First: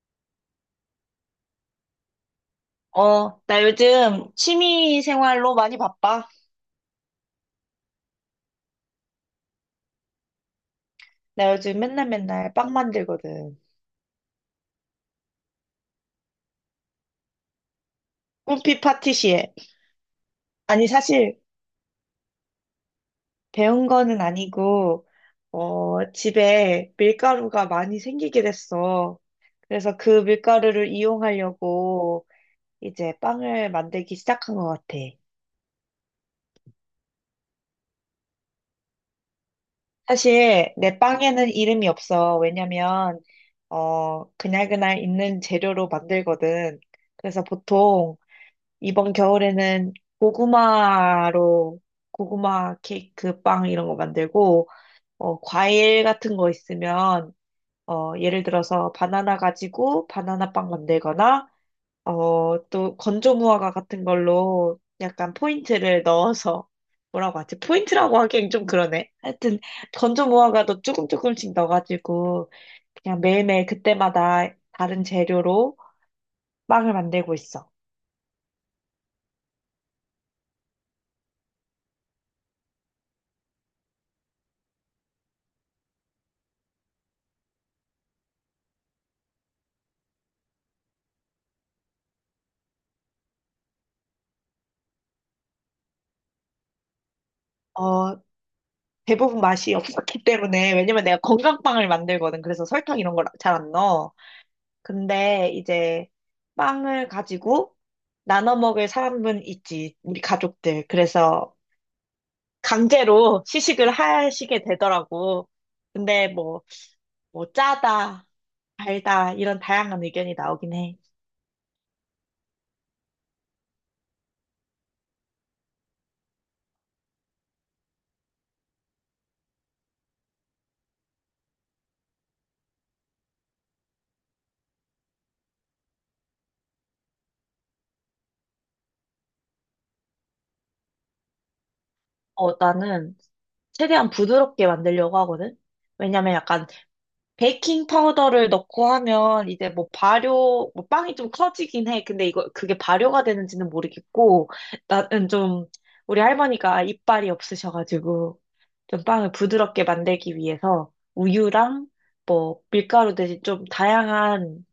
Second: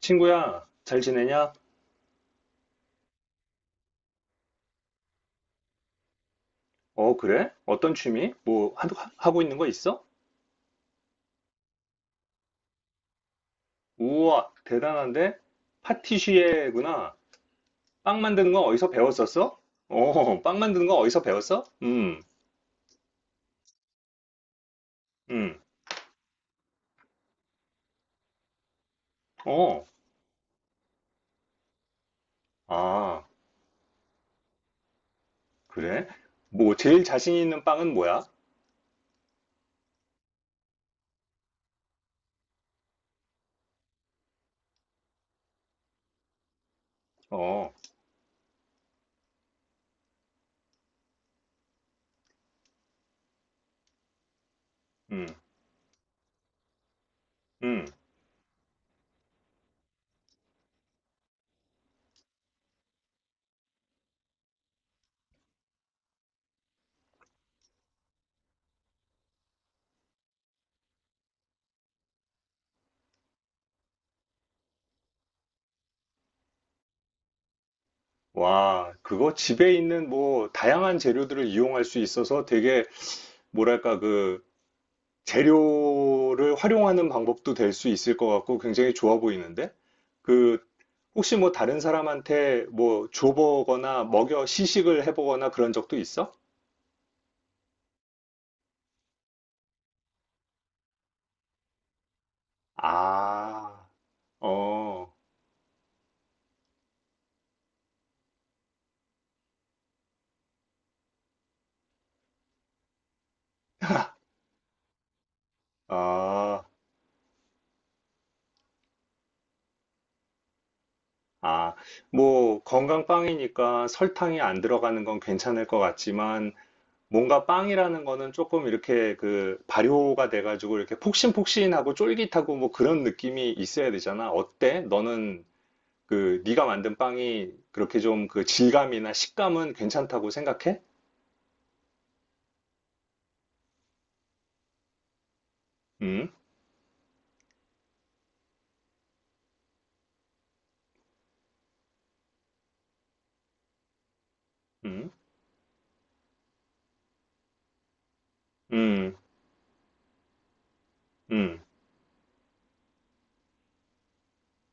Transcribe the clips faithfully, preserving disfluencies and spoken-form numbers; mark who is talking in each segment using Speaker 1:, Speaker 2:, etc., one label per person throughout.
Speaker 1: 친구야, 잘 지내냐?
Speaker 2: 어, 나 요즘 취미 생활로 많이 바빠.
Speaker 1: 어, 그래? 어떤 취미? 뭐, 하- 하고 있는 거 있어?
Speaker 2: 나 요즘 맨날 맨날 빵 만들거든.
Speaker 1: 우와, 대단한데? 파티시에구나. 빵 만드는 거
Speaker 2: 꿈피
Speaker 1: 어디서
Speaker 2: 파티시에.
Speaker 1: 배웠었어? 어, 빵 만드는
Speaker 2: 아니,
Speaker 1: 거 어디서
Speaker 2: 사실
Speaker 1: 배웠어? 음,
Speaker 2: 배운 거는 아니고,
Speaker 1: 음,
Speaker 2: 어, 집에 밀가루가 많이 생기게 됐어.
Speaker 1: 어,
Speaker 2: 그래서 그 밀가루를 이용하려고 이제
Speaker 1: 아,
Speaker 2: 빵을 만들기 시작한 것 같아.
Speaker 1: 그래? 뭐, 제일 자신 있는 빵은 뭐야?
Speaker 2: 사실 내 빵에는 이름이 없어. 왜냐면, 어, 그날그날 있는 재료로 만들거든. 그래서
Speaker 1: 어,
Speaker 2: 보통 이번 겨울에는 고구마로 고구마 케이크 빵 이런 거 만들고
Speaker 1: 음,
Speaker 2: 어, 과일 같은 거 있으면
Speaker 1: 음.
Speaker 2: 어, 예를 들어서 바나나 가지고 바나나 빵 만들거나 어, 또 건조 무화과 같은 걸로 약간 포인트를 넣어서 뭐라고 하지? 포인트라고 하기엔 좀 그러네. 하여튼 건조 무화과도 조금 조금씩 넣어가지고 그냥 매일매일 그때마다 다른 재료로 빵을 만들고 있어.
Speaker 1: 와, 그거 집에 있는 뭐, 다양한 재료들을 이용할 수 있어서 되게, 뭐랄까, 그, 재료를 활용하는 방법도 될 수 있을 것 같고 굉장히 좋아 보이는데? 그, 혹시 뭐 다른 사람한테 뭐 줘보거나 먹여 시식을 해보거나 그런 적도 있어?
Speaker 2: 어, 대부분 맛이 없었기 때문에 왜냐면 내가 건강빵을 만들거든. 그래서 설탕 이런 걸 잘 안
Speaker 1: 아,
Speaker 2: 넣어.
Speaker 1: 어,
Speaker 2: 근데 이제 빵을 가지고 나눠 먹을 사람은 있지. 우리 가족들. 그래서 강제로 시식을 하시게 되더라고. 근데 뭐,
Speaker 1: 아,
Speaker 2: 뭐 짜다, 달다 이런 다양한 의견이 나오긴 해.
Speaker 1: 아. 뭐 건강빵이니까 설탕이 안 들어가는 건 괜찮을 것 같지만 뭔가 빵이라는 거는 조금 이렇게 그 발효가 돼가지고 이렇게 폭신폭신하고 쫄깃하고 뭐 그런 느낌이 있어야 되잖아. 어때? 너는 그 네가 만든 빵이 그렇게 좀 그 질감이나 식감은 괜찮다고 생각해?
Speaker 2: 어, 나는 최대한 부드럽게 만들려고 하거든.
Speaker 1: 음,
Speaker 2: 왜냐면 약간 베이킹 파우더를 넣고 하면 이제 뭐 발효, 뭐 빵이 좀 커지긴 해. 근데 이거 그게 발효가 되는지는 모르겠고,
Speaker 1: 음,
Speaker 2: 나는 좀 우리 할머니가 이빨이 없으셔가지고 좀
Speaker 1: 음,
Speaker 2: 빵을 부드럽게 만들기 위해서
Speaker 1: 음.
Speaker 2: 우유랑 뭐 밀가루 대신 좀 다양한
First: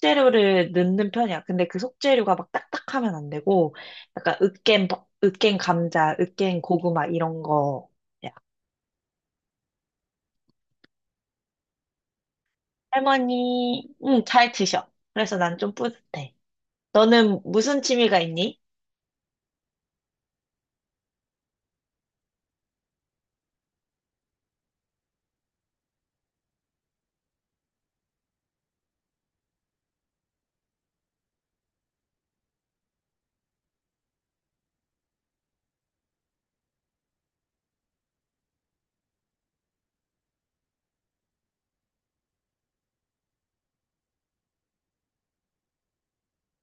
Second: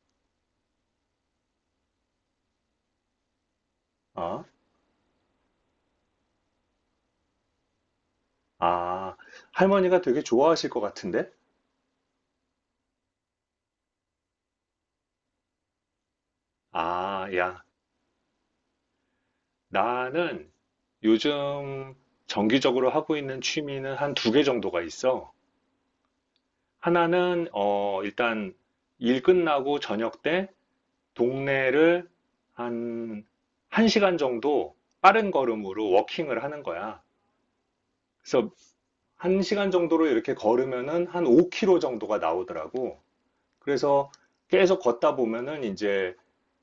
Speaker 2: 속재료를 넣는 편이야. 근데 그 속재료가 막 딱딱하면 안 되고, 약간
Speaker 1: 어,
Speaker 2: 으깬, 버- 으깬 감자, 으깬 고구마 이런 거야.
Speaker 1: 아, 할머니가 되게 좋아하실 것 같은데?
Speaker 2: 할머니, 응, 잘 드셔. 그래서 난 좀 뿌듯해.
Speaker 1: 아,
Speaker 2: 너는
Speaker 1: 야,
Speaker 2: 무슨 취미가 있니?
Speaker 1: 나는 요즘 정기적으로 하고 있는 취미는 한 두 개 정도가 있어. 하나는 어 일단 일 끝나고 저녁 때 동네를 한 1시간 정도 빠른 걸음으로 워킹을 하는 거야. 그래서 한시간 정도로 이렇게 걸으면은 한 오 킬로미터 정도가 나오더라고. 그래서 계속 걷다 보면은 이제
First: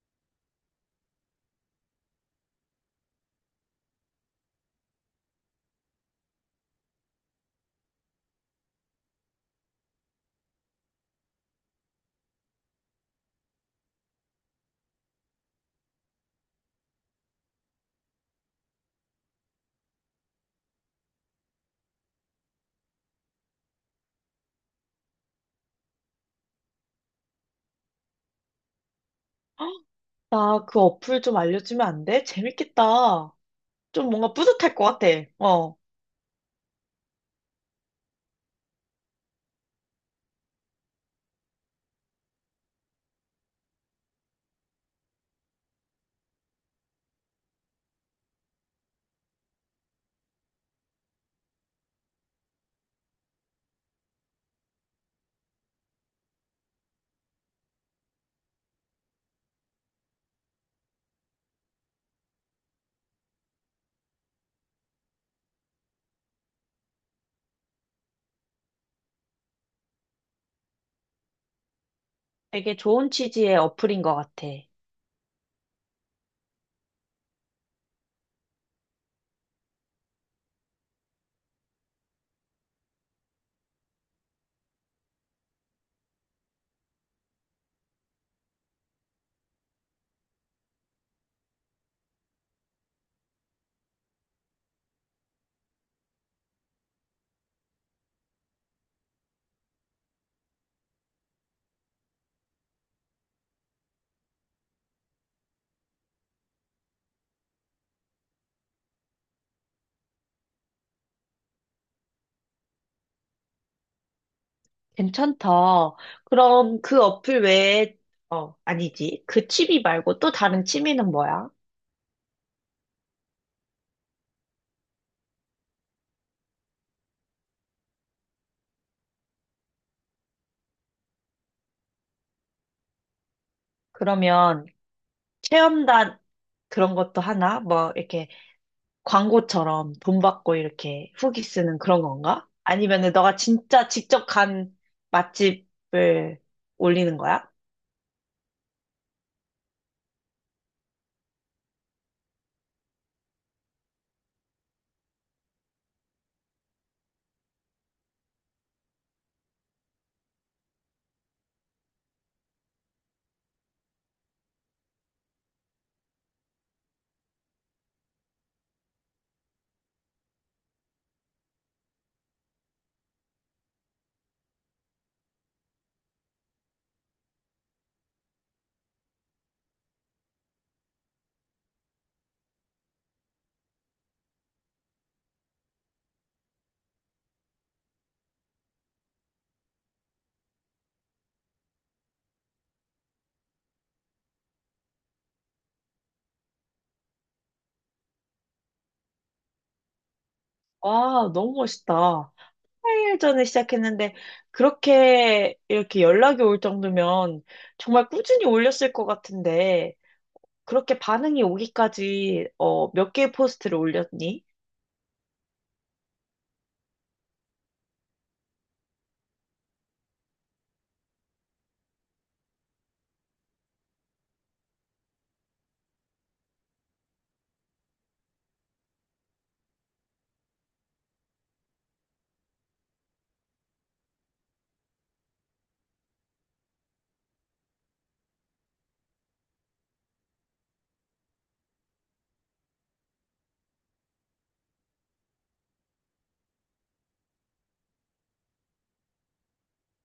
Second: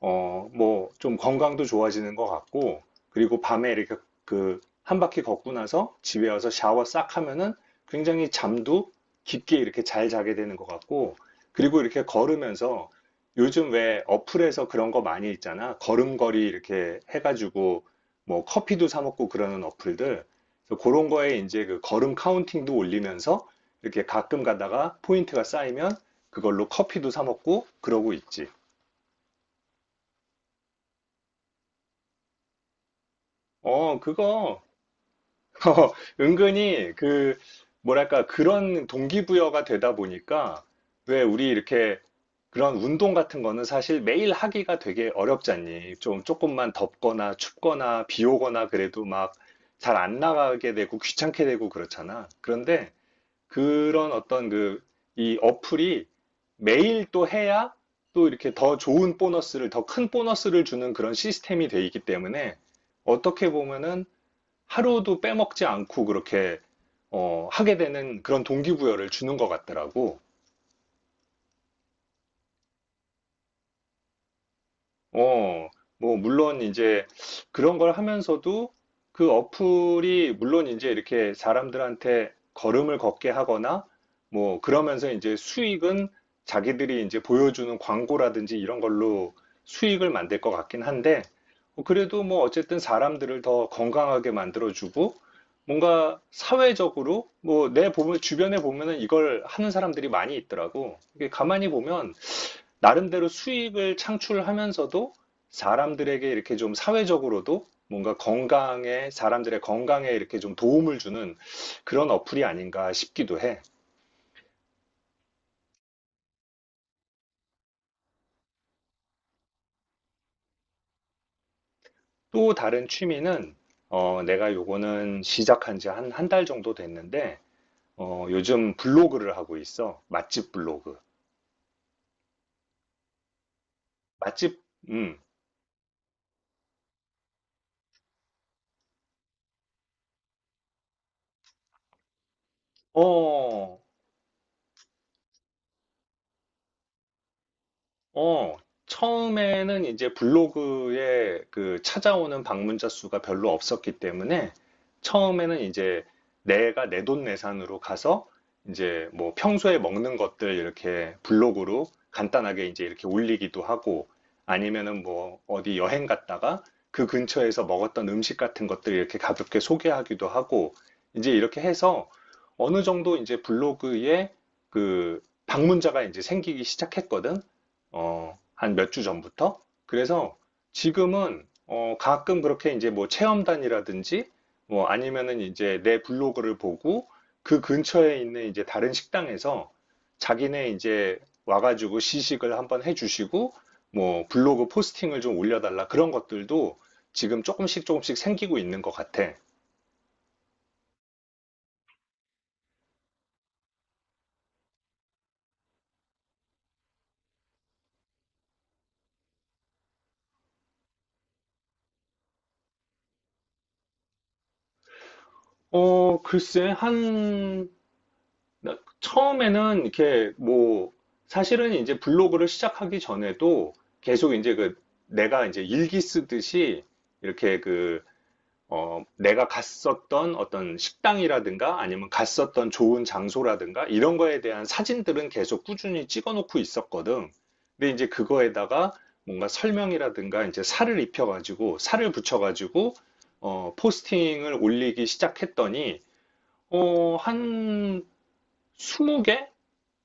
Speaker 1: 어, 뭐, 좀 건강도 좋아지는 것 같고, 그리고 밤에 이렇게 그, 한 바퀴 걷고 나서 집에 와서 샤워 싹 하면은 굉장히 잠도 깊게 이렇게 잘 자게 되는 것 같고, 그리고 이렇게 걸으면서 요즘 왜 어플에서 그런 거 많이 있잖아. 걸음걸이 이렇게 해가지고 뭐 커피도 사 먹고 그러는 어플들. 그래서 그런 거에 이제 그 걸음 카운팅도 올리면서 이렇게 가끔 가다가 포인트가 쌓이면 그걸로 커피도 사 먹고 그러고 있지.
Speaker 2: 나 그 어플 좀 알려주면 안 돼? 재밌겠다.
Speaker 1: 어,
Speaker 2: 좀 뭔가
Speaker 1: 그거
Speaker 2: 뿌듯할 것 같아. 어.
Speaker 1: 어, 은근히 그 뭐랄까 그런 동기부여가 되다 보니까 왜 우리 이렇게 그런 운동 같은 거는 사실 매일 하기가 되게 어렵잖니. 좀 조금만 덥거나 춥거나 비 오거나 그래도 막 잘 안 나가게 되고 귀찮게 되고 그렇잖아. 그런데 그런 어떤 그 이 어플이 매일 또 해야 또 이렇게 더 좋은 보너스를, 더 큰 보너스를 주는 그런 시스템이 돼 있기 때문에 어떻게 보면은 하루도 빼먹지 않고 그렇게 어, 하게 되는 그런 동기부여를 주는 것 같더라고.
Speaker 2: 되게 좋은 취지의 어플인 것 같아.
Speaker 1: 어, 뭐, 물론 이제 그런 걸 하면서도 그 어플이 물론 이제 이렇게 사람들한테 걸음을 걷게 하거나 뭐, 그러면서 이제 수익은 자기들이 이제 보여주는 광고라든지 이런 걸로 수익을 만들 것 같긴 한데, 어, 그래도 뭐 어쨌든 사람들을 더 건강하게 만들어주고 뭔가 사회적으로 뭐 내 보면 주변에 보면은 이걸 하는 사람들이 많이 있더라고. 이게 가만히 보면 나름대로 수익을 창출하면서도 사람들에게 이렇게 좀 사회적으로도 뭔가 건강에, 사람들의 건강에 이렇게 좀 도움을 주는 그런 어플이 아닌가 싶기도 해.
Speaker 2: 괜찮다. 그럼 그 어플 외에, 어, 아니지. 그 취미 말고 또 다른 취미는 뭐야?
Speaker 1: 또 다른 취미는, 어, 내가 요거는 시작한 지 한, 한 달 정도 됐는데, 어, 요즘 블로그를 하고 있어. 맛집 블로그. 맛집,
Speaker 2: 그러면
Speaker 1: 음,
Speaker 2: 체험단 그런 것도 하나? 뭐, 이렇게 광고처럼 돈 받고 이렇게 후기 쓰는 그런 건가? 아니면은 너가
Speaker 1: 어,
Speaker 2: 진짜 직접 간 맛집을 올리는 거야?
Speaker 1: 어, 처음에는 이제 블로그에 그 찾아오는 방문자 수가 별로 없었기 때문에 처음에는 이제 내가 내돈내산으로 가서 이제 뭐 평소에 먹는 것들 이렇게 블로그로 간단하게 이제 이렇게 올리기도 하고 아니면은 뭐 어디 여행 갔다가 그 근처에서 먹었던 음식 같은 것들 이렇게 가볍게 소개하기도 하고 이제 이렇게 해서 어느 정도 이제 블로그에 그 방문자가 이제 생기기 시작했거든. 어, 한 몇 주 전부터. 그래서 지금은 어, 가끔 그렇게 이제 뭐 체험단이라든지 뭐 아니면은 이제 내 블로그를 보고 그 근처에 있는 이제 다른 식당에서 자기네 이제 와가지고 시식을 한번 해주시고 뭐 블로그 포스팅을 좀 올려달라 그런 것들도 지금 조금씩 조금씩 생기고 있는 것 같아.
Speaker 2: 와, 너무 멋있다. 팔 일 전에 시작했는데, 그렇게 이렇게 연락이 올 정도면 정말 꾸준히 올렸을 것 같은데, 그렇게 반응이 오기까지, 어, 몇 개의 포스트를 올렸니?
Speaker 1: 어, 글쎄, 한 나- 처음에는 이렇게 뭐 사실은 이제 블로그를 시작하기 전에도 계속 이제 그 내가 이제 일기 쓰듯이 이렇게 그 어, 내가 갔었던 어떤 식당이라든가 아니면 갔었던 좋은 장소라든가 이런 거에 대한 사진들은 계속 꾸준히 찍어 놓고 있었거든. 근데 이제 그거에다가 뭔가 설명이라든가 이제 살을 입혀가지고 살을 붙여가지고 어, 포스팅을 올리기 시작했더니 어, 한 스무 개?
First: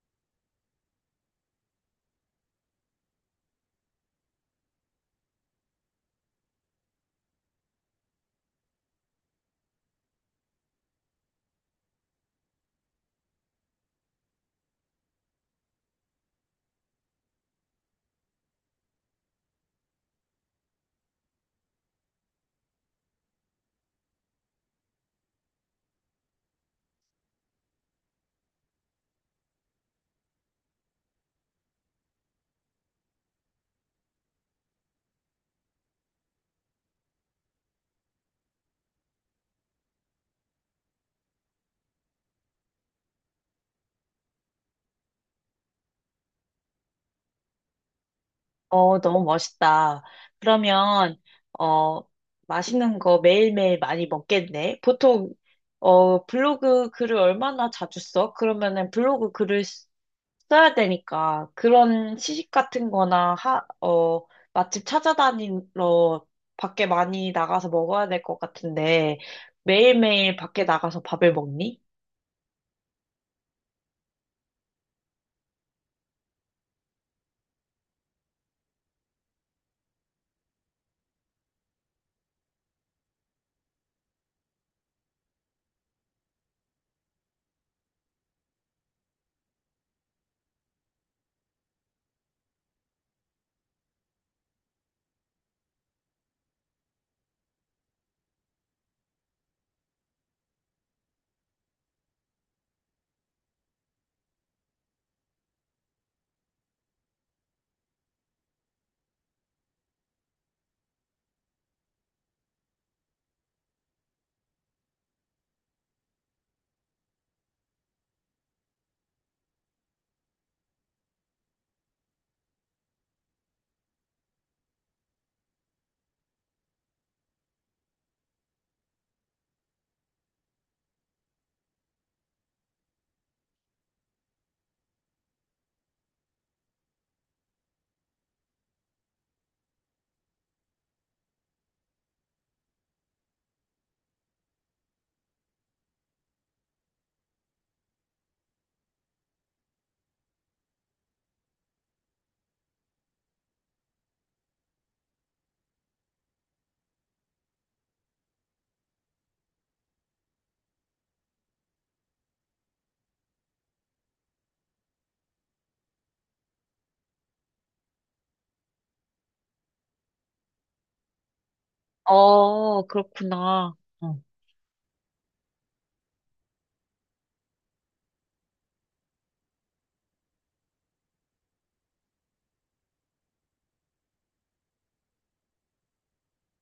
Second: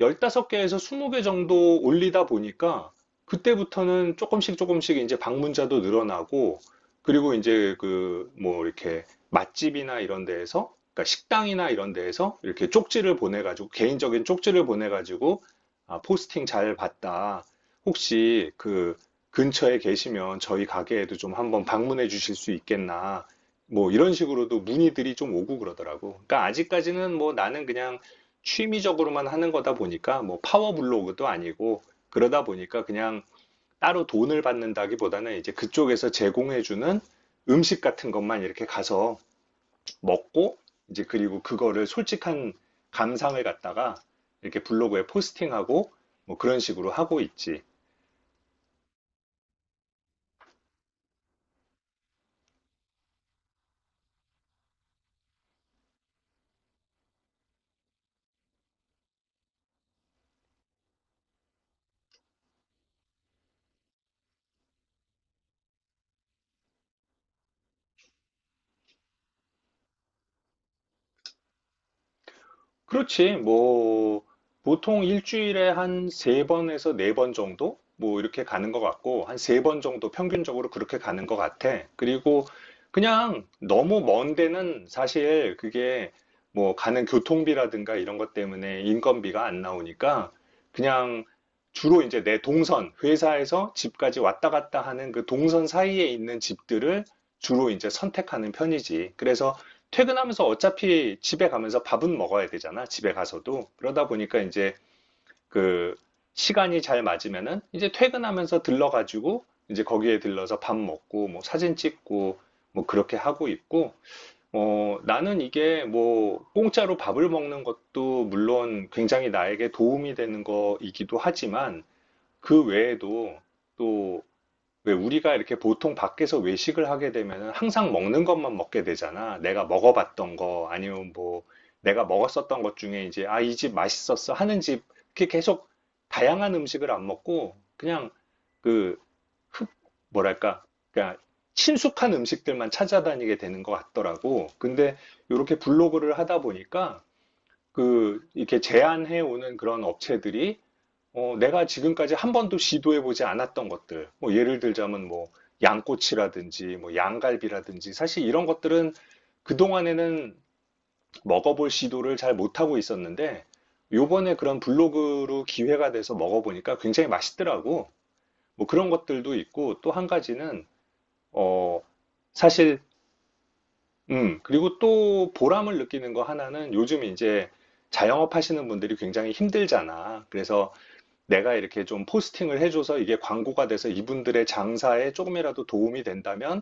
Speaker 1: 열다섯 개에서 스무 개 정도 올리다 보니까 그때부터는 조금씩 조금씩 이제 방문자도 늘어나고 그리고 이제 그 뭐 이렇게 맛집이나 이런 데에서 그러니까 식당이나 이런 데에서 이렇게 쪽지를 보내가지고 개인적인 쪽지를 보내가지고 아, 포스팅 잘 봤다. 혹시 그 근처에 계시면 저희 가게에도 좀 한번 방문해 주실 수 있겠나. 뭐 이런 식으로도 문의들이 좀 오고 그러더라고. 그러니까 아직까지는 뭐 나는 그냥 취미적으로만 하는 거다 보니까 뭐 파워 블로그도 아니고 그러다 보니까 그냥 따로 돈을 받는다기보다는 이제 그쪽에서 제공해주는 음식 같은 것만 이렇게 가서 먹고 이제 그리고 그거를 솔직한 감상을 갖다가 이렇게 블로그에 포스팅하고 뭐 그런 식으로 하고 있지.
Speaker 2: 어, 너무 멋있다. 그러면, 어, 맛있는 거 매일매일 많이 먹겠네. 보통, 어, 블로그 글을 얼마나 자주 써? 그러면은 블로그 글을 쓰- 써야 되니까 그런 시식 같은 거나 하, 어, 맛집 찾아다니러 밖에 많이 나가서 먹어야 될 것 같은데 매일매일 밖에 나가서 밥을 먹니?
Speaker 1: 그렇지. 뭐, 보통 일주일에 한 세번에서네 번 정도? 뭐, 이렇게 가는 것 같고, 한 세 번 정도 평균적으로 그렇게 가는 것 같아. 그리고 그냥 너무 먼 데는 사실 그게 뭐, 가는 교통비라든가 이런 것 때문에 인건비가 안 나오니까, 그냥 주로 이제 내 동선, 회사에서 집까지 왔다 갔다 하는 그 동선 사이에 있는 집들을 주로 이제 선택하는 편이지. 그래서 퇴근하면서 어차피 집에 가면서 밥은 먹어야 되잖아, 집에 가서도. 그러다 보니까 이제 그 시간이 잘 맞으면은 이제 퇴근하면서 들러가지고 이제 거기에 들러서 밥 먹고 뭐 사진 찍고 뭐 그렇게 하고 있고 어, 나는 이게 뭐 공짜로 밥을 먹는 것도 물론 굉장히 나에게 도움이 되는 거이기도 하지만 그 외에도 또 왜 우리가 이렇게 보통 밖에서 외식을 하게 되면은 항상 먹는 것만 먹게 되잖아. 내가 먹어봤던 거 아니면 뭐 내가 먹었었던 것 중에 이제 아, 이집 맛있었어 하는 집 이렇게 계속 다양한 음식을 안 먹고 그냥 그 흡, 뭐랄까 그러니까 친숙한 음식들만 찾아다니게 되는 것 같더라고. 근데 이렇게 블로그를 하다 보니까 그 이렇게 제안해 오는 그런 업체들이 어, 내가 지금까지 한 번도 시도해보지 않았던 것들, 뭐 예를 들자면 뭐 양꼬치라든지 뭐 양갈비라든지 사실 이런 것들은 그동안에는 먹어볼 시도를 잘 못하고 있었는데 요번에 그런 블로그로 기회가 돼서 먹어보니까 굉장히 맛있더라고. 뭐 그런 것들도 있고 또 한 가지는 어, 사실
Speaker 2: 어, 그렇구나.
Speaker 1: 음, 그리고 또 보람을 느끼는 거 하나는 요즘 이제 자영업 하시는 분들이 굉장히 힘들잖아. 그래서 내가 이렇게 좀 포스팅을 해줘서 이게 광고가 돼서 이분들의 장사에 조금이라도 도움이 된다면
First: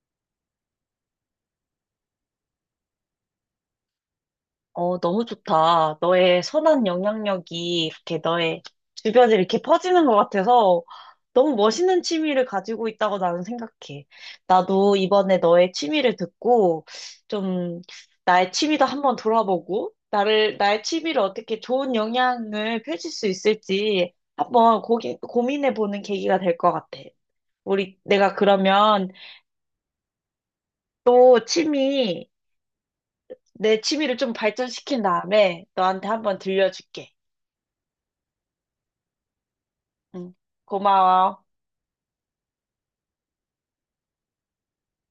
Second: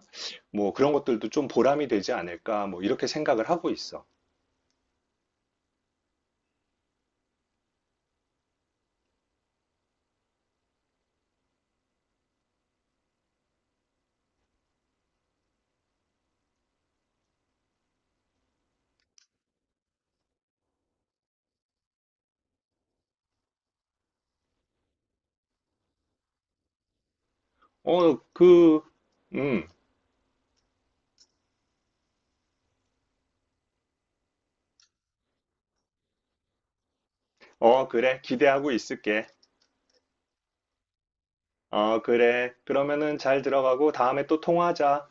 Speaker 1: 뭐 그런 것들도 좀 보람이 되지 않을까 뭐 이렇게 생각을 하고 있어.
Speaker 2: 어, 너무 좋다. 너의 선한 영향력이 이렇게 너의 주변에 이렇게 퍼지는 것 같아서 너무 멋있는 취미를 가지고 있다고 나는 생각해. 나도 이번에 너의 취미를 듣고 좀 나의 취미도 한번 돌아보고 나를, 나의 취미를 어떻게 좋은 영향을 펼칠 수 있을지 한번 고기, 고민해보는 계기가 될 것 같아. 우리,
Speaker 1: 어,
Speaker 2: 내가
Speaker 1: 그,
Speaker 2: 그러면
Speaker 1: 음,
Speaker 2: 또 취미, 내 취미를 좀 발전시킨 다음에 너한테 한번 들려줄게.
Speaker 1: 어, 그래. 기대하고 있을게.
Speaker 2: 응. 고마워.
Speaker 1: 어, 그래. 그러면은 잘 들어가고 다음에 또 통화하자.